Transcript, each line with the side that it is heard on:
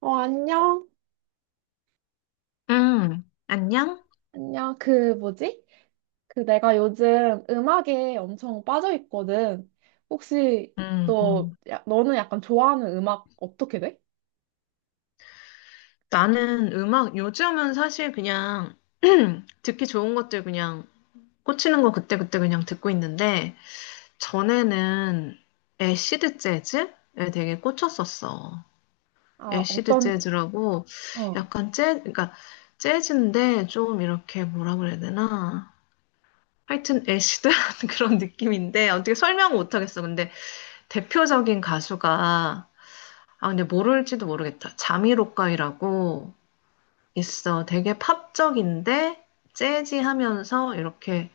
right: 안녕.
left: 응, 안녕?
right: 안녕. 그, 뭐지? 그, 내가 요즘 음악에 엄청 빠져 있거든. 혹시,
left: 음, 음.
right: 너, 야, 너는 약간 좋아하는 음악 어떻게 돼?
left: 나는 음악, 요즘은 사실 그냥 듣기 좋은 것들 그냥 꽂히는 거 그때그때 그냥 듣고 있는데, 전에는 애시드 재즈에 되게 꽂혔었어.
right: 아,
left: 애시드
right: 어떤,
left: 재즈라고
right: 어,
left: 약간 그러니까 재즈인데 좀 이렇게 뭐라 그래야 되나? 하여튼 애시드한 그런 느낌인데, 어떻게 설명을 못하겠어. 근데 대표적인 가수가 아, 근데 모를지도 모르겠다. 자미로카이라고 있어. 되게 팝적인데 재즈하면서 이렇게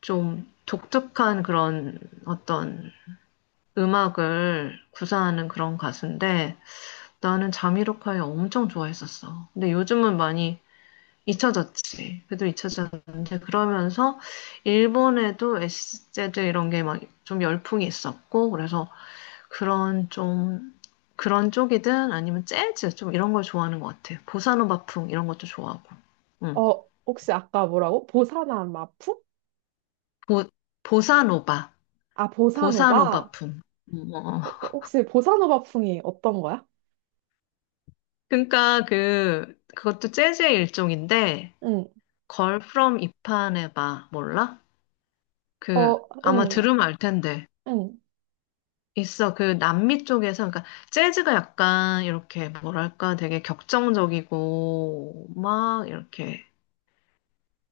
left: 좀 독특한 그런 어떤 음악을 구사하는 그런 가수인데 나는 자미로카이 엄청 좋아했었어. 근데 요즘은 많이 잊혀졌지. 그래도 잊혀졌는데 그러면서 일본에도 SZ 이런 게 막 좀 열풍이 있었고 그래서 그런 좀 그런 쪽이든 아니면 재즈 좀 이런 걸 좋아하는 것 같아요. 보사노바풍 이런 것도 좋아하고. 응.
right: 어, 혹시 아까 뭐라고? 보사나 마풍?
left: 보 보사노바
right: 아, 보사노바?
left: 보사노바풍. 어.
right: 혹시 보사노바 풍이 어떤 거야?
left: 그러니까 그것도 재즈의 일종인데
right: 응,
left: 걸 프롬 이파네바 몰라? 그
right: 어,
left: 아마
right: 응,
left: 들으면 알 텐데.
right: 응,
left: 있어. 그 남미 쪽에서 그러니까 재즈가 약간 이렇게 뭐랄까 되게 격정적이고 막 이렇게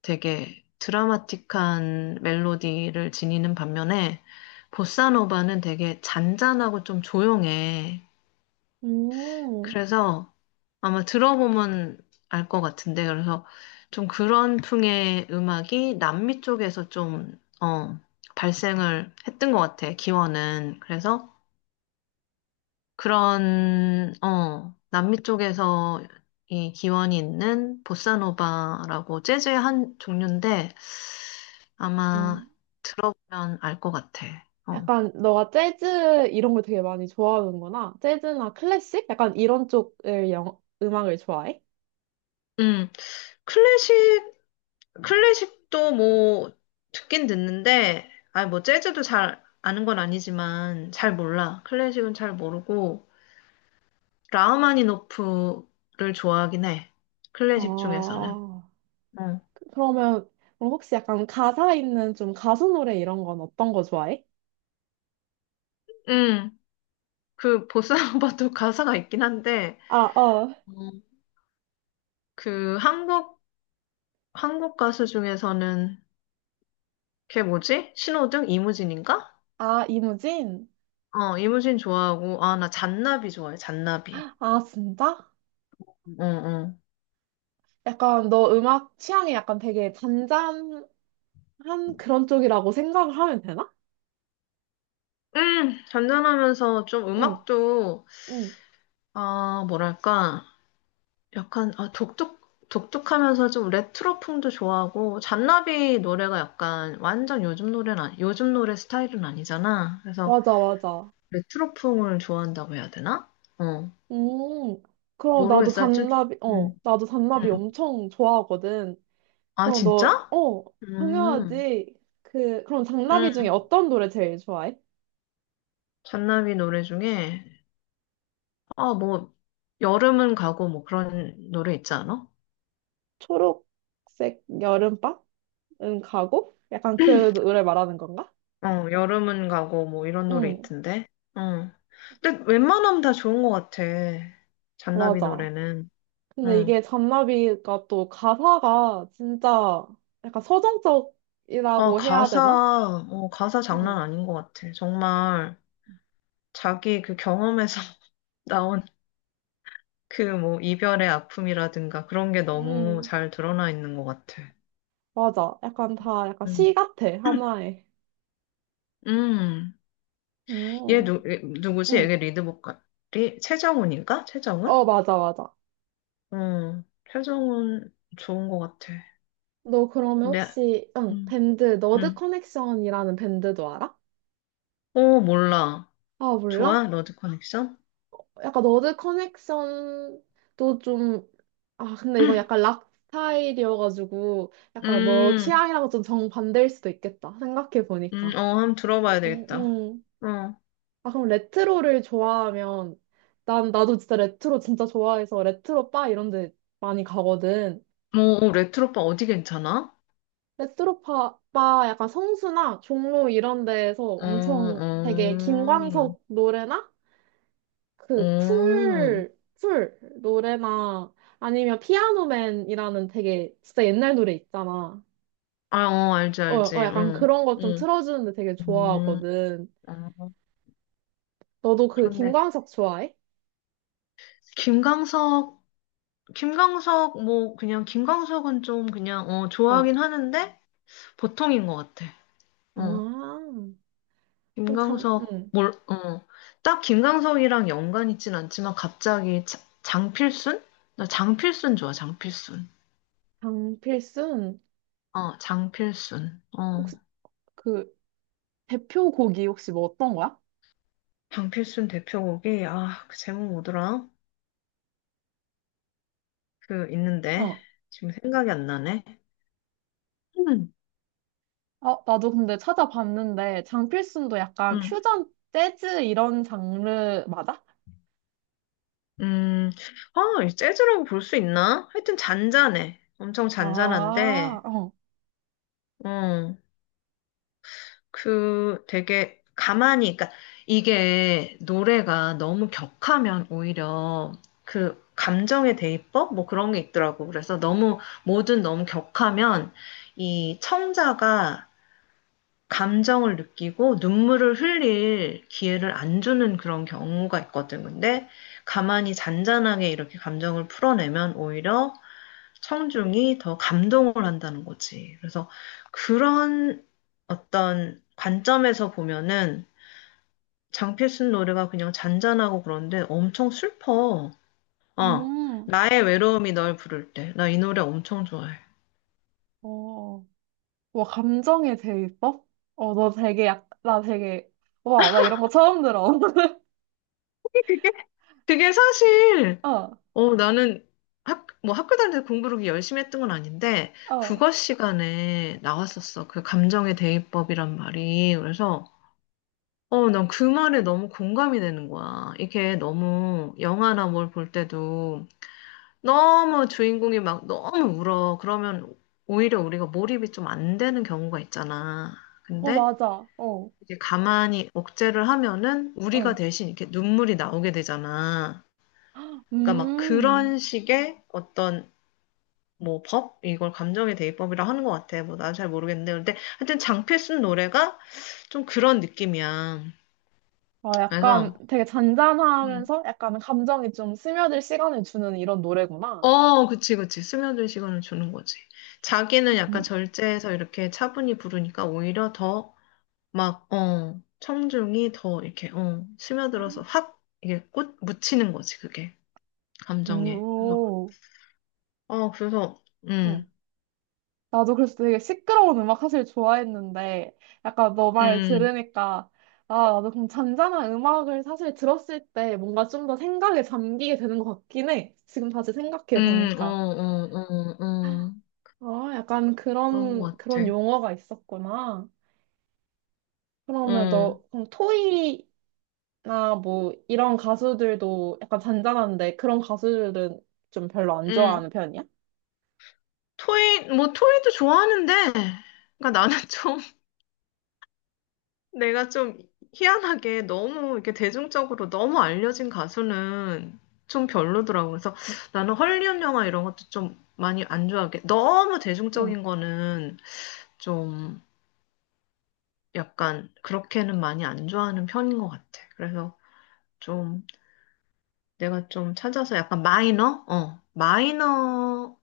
left: 되게 드라마틱한 멜로디를 지니는 반면에 보사노바는 되게 잔잔하고 좀 조용해.
right: 음,
left: 그래서 아마 들어보면 알 것 같은데 그래서 좀 그런 풍의 음악이 남미 쪽에서 좀 어, 발생을 했던 것 같아. 기원은. 그래서 그런, 남미 쪽에서 이 기원이 있는 보사노바라고 재즈의 한 종류인데
right: 응.
left: 아마 들어보면 알 것 같아. 어.
right: 약간 너가 재즈 이런 걸 되게 많이 좋아하는구나. 재즈나 클래식? 약간 이런 쪽을 영, 음악을 좋아해?
left: 음, 클래식, 클래식도 뭐 듣긴 듣는데, 아, 뭐 재즈도 잘 아는 건 아니지만 잘 몰라. 클래식은 잘 모르고, 라흐마니노프를 좋아하긴 해. 클래식 중에서는.
right: 아, 그러면 그럼 혹시 약간 가사 있는 좀 가수 노래 이런 건 어떤 거 좋아해?
left: 응. 그 보사노바도 가사가 있긴 한데
right: 아, 어.
left: 음. 그 한국 한국 가수 중에서는 걔 뭐지? 신호등 이무진인가?
right: 아, 이무진?
left: 어 이무진 좋아하고 아 나 잔나비 좋아해 잔나비.
right: 아, 진짜?
left: 음. 어어.
right: 약간 너 음악 취향이 약간 되게 잔잔한 그런 쪽이라고 생각을 하면 되나?
left: 잔잔하면서 좀
right: 응,
left: 음악도
right: 응.
left: 아 뭐랄까 약간 독특하면서 좀 레트로풍도 좋아하고 잔나비 노래가 약간 완전 요즘 노래는 요즘 노래 스타일은 아니잖아. 그래서
right: 맞아, 맞아.
left: 레트로풍을 좋아한다고 해야 되나? 어.
right: 음, 그럼 나도
left: 모르겠어요. 좀,
right: 잔나비, 어,
left: 음.
right: 나도 잔나비
left: 응,
right: 엄청 좋아하거든.
left: 아,
right: 그럼
left: 진짜?
right: 너, 어,
left: 음.
right: 당연하지. 그럼
left: 응.
right: 장나비 중에 어떤 노래 제일 좋아해?
left: 잔나비 노래 중에, 아, 뭐, 여름은 가고, 뭐, 그런 노래 있지 않아?
right: 초록색 여름밤? 은 가고? 약간 그 노래 말하는 건가?
left: 어, 여름은 가고, 뭐, 이런 노래
right: 응,
left: 있던데. 응 근데 웬만하면 다 좋은 것 같아. 잔나비
right: 맞아.
left: 노래는.
right: 근데
left: 응.
right: 이게 잔나비가 또 가사가 진짜 약간
left: 아,
right: 서정적이라고 해야
left: 가사,
right: 되나?
left: 어, 가사 장난
right: 응,
left: 아닌 것 같아. 정말 자기 그 경험에서 나온 그 뭐, 이별의 아픔이라든가 그런 게 너무
right: 응,
left: 잘 드러나 있는 것 같아.
right: 맞아. 약간 다 약간 시 같아, 하나에.
left: 음, 얘
right: 응,
left: 누, 누구지?
right: 응,
left: 얘 리드 보컬이 최정훈인가? 최정훈?
right: 어, 맞아, 맞아.
left: 음, 최정훈 좋은 것 같아.
right: 너 그러면
left: 네,
right: 혹시, 응,
left: 음,
right: 밴드, 너드
left: 음.
right: 커넥션이라는 밴드도 알아?
left: 어, 몰라.
right: 아,
left: 좋아?
right: 몰라?
left: 러드 커넥션?
right: 약간 너드 커넥션도 좀, 아, 근데 이건 약간 락 스타일이어가지고, 약간 너
left: 음,
right: 취향이랑 좀 정반대일 수도 있겠다. 생각해보니까.
left: 어, 한번 들어봐야
right: 음,
left: 되겠다.
right: 음.
left: 어,
right: 아, 그럼 레트로를 좋아하면, 난, 나도 진짜 레트로 진짜 좋아해서 레트로 바 이런 데 많이 가거든.
left: 어, 어, 레트로빠 어디 괜찮아?
right: 레트로 바, 바 약간 성수나 종로 이런 데에서
left: 어,
right: 엄청 되게
left: 어,
right: 김광석 노래나 그
left: 어,
right: 쿨 노래나 아니면 피아노맨이라는 되게 진짜 옛날 노래 있잖아.
left: 아, 어, 알지,
right: 어, 어
left: 알지,
right: 약간
left: 응,
right: 그런 거 좀
left: 응,
right: 틀어주는데 되게
left: 음,
right: 좋아하거든.
left: 어,
right: 너도 그
left: 그런데
right: 김광석 좋아해?
left: 김광석 김광석, 뭐, 그냥, 김광석은 좀 그냥, 어,
right: 어.
left: 좋아하긴 하는데, 보통인 것 같아.
right: 아,
left: 어,
right: 그럼 참,
left: 김광석,
right: 응.
left: 뭘, 어, 딱 김광석이랑 연관 있진 않지만, 갑자기 장필순? 나 장필순 좋아, 장필순.
right: 장필순
left: 어, 장필순. 어,
right: 혹시 그 대표곡이 혹시 뭐 어떤 거야?
left: 장필순 대표곡이, 아, 그 제목 뭐더라? 그, 있는데,
right: 어.
left: 지금 생각이 안 나네. 음,
right: 아, 나도 근데 찾아봤는데 장필순도 약간
left: 음,
right: 퓨전 재즈 이런 장르 맞아?
left: 음, 아, 이 재즈라고 볼 수 있나? 하여튼 잔잔해. 엄청
right: 아,
left: 잔잔한데,
right: 어.
left: 어. 그 되게 가만히, 그러니까 이게 노래가 너무 격하면 오히려 그 감정의 대입법? 뭐 그런 게 있더라고. 그래서 너무, 뭐든 너무 격하면 이 청자가 감정을 느끼고 눈물을 흘릴 기회를 안 주는 그런 경우가 있거든. 근데 가만히 잔잔하게 이렇게 감정을 풀어내면 오히려 청중이 더 감동을 한다는 거지. 그래서 그런 어떤 관점에서 보면은 장필순 노래가 그냥 잔잔하고 그런데 엄청 슬퍼. 어,
right: 음.
left: 나의 외로움이 널 부를 때. 나 이 노래 엄청 좋아해.
right: 어. 와, 감정에 대입법? 어, 너 되게 약, 나 되게, 와, 나 이런 거 처음 들어.
left: 그게, 그게 사실,
right: 어,
left: 어, 나는 뭐 학교 다닐 때 공부를 그렇게 열심히 했던 건 아닌데,
right: 어,
left: 국어 시간에 나왔었어. 그 감정의 대입법이란 말이. 그래서, 어, 난 그 말에 너무 공감이 되는 거야. 이게 너무 영화나 뭘 볼 때도 너무 주인공이 막 너무 울어. 그러면 오히려 우리가 몰입이 좀 안 되는 경우가 있잖아.
right: 어,
left: 근데
right: 맞아. 어,
left: 이제 가만히 억제를 하면은 우리가
right: 어.
left: 대신 이렇게 눈물이 나오게 되잖아. 그러니까 막
right: 음,
left: 그런 식의 어떤 뭐 법? 이걸 감정의 대입법이라 하는 것 같아. 뭐 난 잘 모르겠는데. 근데 하여튼 장필순 노래가 좀 그런 느낌이야.
right: 아, 약간
left: 그래서
right: 되게
left: 음.
right: 잔잔하면서 약간 감정이 좀 스며들 시간을 주는 이런 노래구나.
left: 어, 그치, 그치. 스며들 시간을 주는 거지. 자기는 약간
right: 음,
left: 절제해서 이렇게 차분히 부르니까 오히려 더 막, 어, 청중이 더 이렇게, 어, 스며들어서 확 이게 꽃 묻히는 거지, 그게. 감정에. 그래서,
right: 오.
left: 어, 그래서,
right: 응.
left: 음,
right: 나도 그래서 되게 시끄러운 음악 사실 좋아했는데, 약간 너 말
left: 음,
right: 들으니까, 아, 나도 그럼 잔잔한 음악을 사실 들었을 때 뭔가 좀 더 생각에 잠기게 되는 것 같긴 해. 지금 다시 생각해
left: 어,
right: 보니까.
left: 어, 어, 어.
right: 아, 약간
left: 그런
right: 그런,
left: 거
right: 그런
left: 같아.
right: 용어가 있었구나. 그러면
left: 어,
right: 너, 그럼 토이나 뭐 이런 가수들도 약간 잔잔한데 그런 가수들은 좀 별로 안
left: 음.
right: 좋아하는 편이야?
left: 토이, 뭐, 토이도 좋아하는데, 그러니까 나는 좀 내가 좀 희한하게 너무 이렇게 대중적으로 너무 알려진 가수는 좀 별로더라고. 그래서 나는 헐리우드 영화 이런 것도 좀 많이 안 좋아하게. 너무
right: 응.
left: 대중적인 거는 좀 약간 그렇게는 많이 안 좋아하는 편인 것 같아. 그래서 좀 내가 좀 찾아서 약간 마이너? 어, 마이너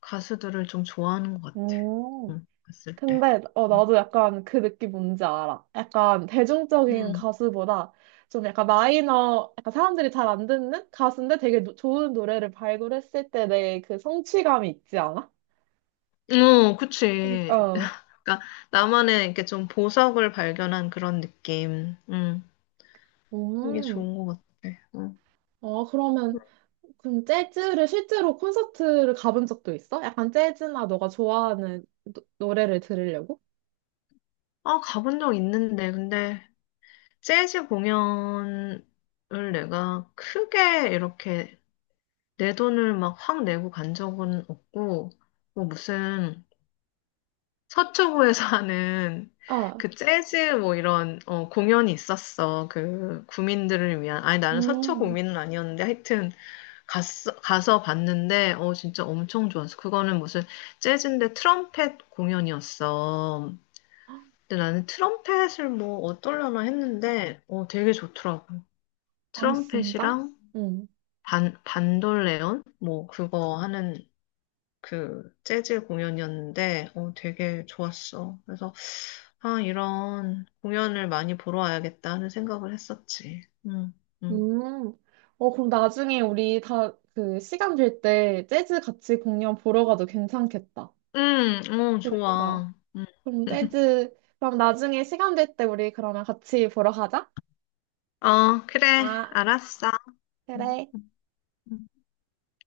left: 가수들을 좀 좋아하는 것 같아.
right: 오.
left: 응, 봤을 때.
right: 근데 어 나도 약간 그 느낌 뭔지 알아. 약간 대중적인
left: 음.
right: 가수보다 좀 약간 마이너, 약간 사람들이 잘 안 듣는 가수인데 되게 좋은 노래를 발굴했을 때 내 그 성취감이 있지 않아?
left: 어,
right: 그-
left: 그치.
right: 어,
left: 그러니까 나만의 이렇게 좀 보석을 발견한 그런 느낌. 이게
right: 음,
left: 좋은 것 같아. 음.
right: 어 그러면 그럼 재즈를 실제로 콘서트를 가본 적도 있어? 약간 재즈나 너가 좋아하는 노래를 들으려고?
left: 아, 가본 적 있는데, 근데 재즈 공연을 내가 크게 이렇게 내 돈을 막 확 내고 간 적은 없고, 뭐 무슨 서초구에서 하는
right: 아,
left: 그 재즈 뭐 이런 어, 공연이 있었어. 그 구민들을 위한. 아니, 나는 서초
right: 음,
left: 구민은 아니었는데 하여튼 갔어, 가서 봤는데, 어, 진짜 엄청 좋았어. 그거는 무슨 재즈인데 트럼펫 공연이었어. 근데 나는 트럼펫을 뭐 어떨려나 했는데, 어, 되게 좋더라고.
right: 아 진짜?
left: 트럼펫이랑
right: 응.
left: 반돌레온? 뭐 그거 하는 그 재즈 공연이었는데, 어, 되게 좋았어. 그래서, 아, 이런 공연을 많이 보러 와야겠다 하는 생각을 했었지. 응, 응.
right: 음. 어, 그럼 나중에 우리 다 그 시간 될 때 재즈 같이 공연 보러 가도 괜찮겠다.
left: 응, 응, 어,
right: 그러니까.
left: 좋아. 응.
right: 그럼 재즈, 그럼 나중에 시간 될 때 우리 그러면 같이 보러 가자.
left: 어, 그래.
right: 아,
left: 알았어. 응.
right: 그래.
left: 음.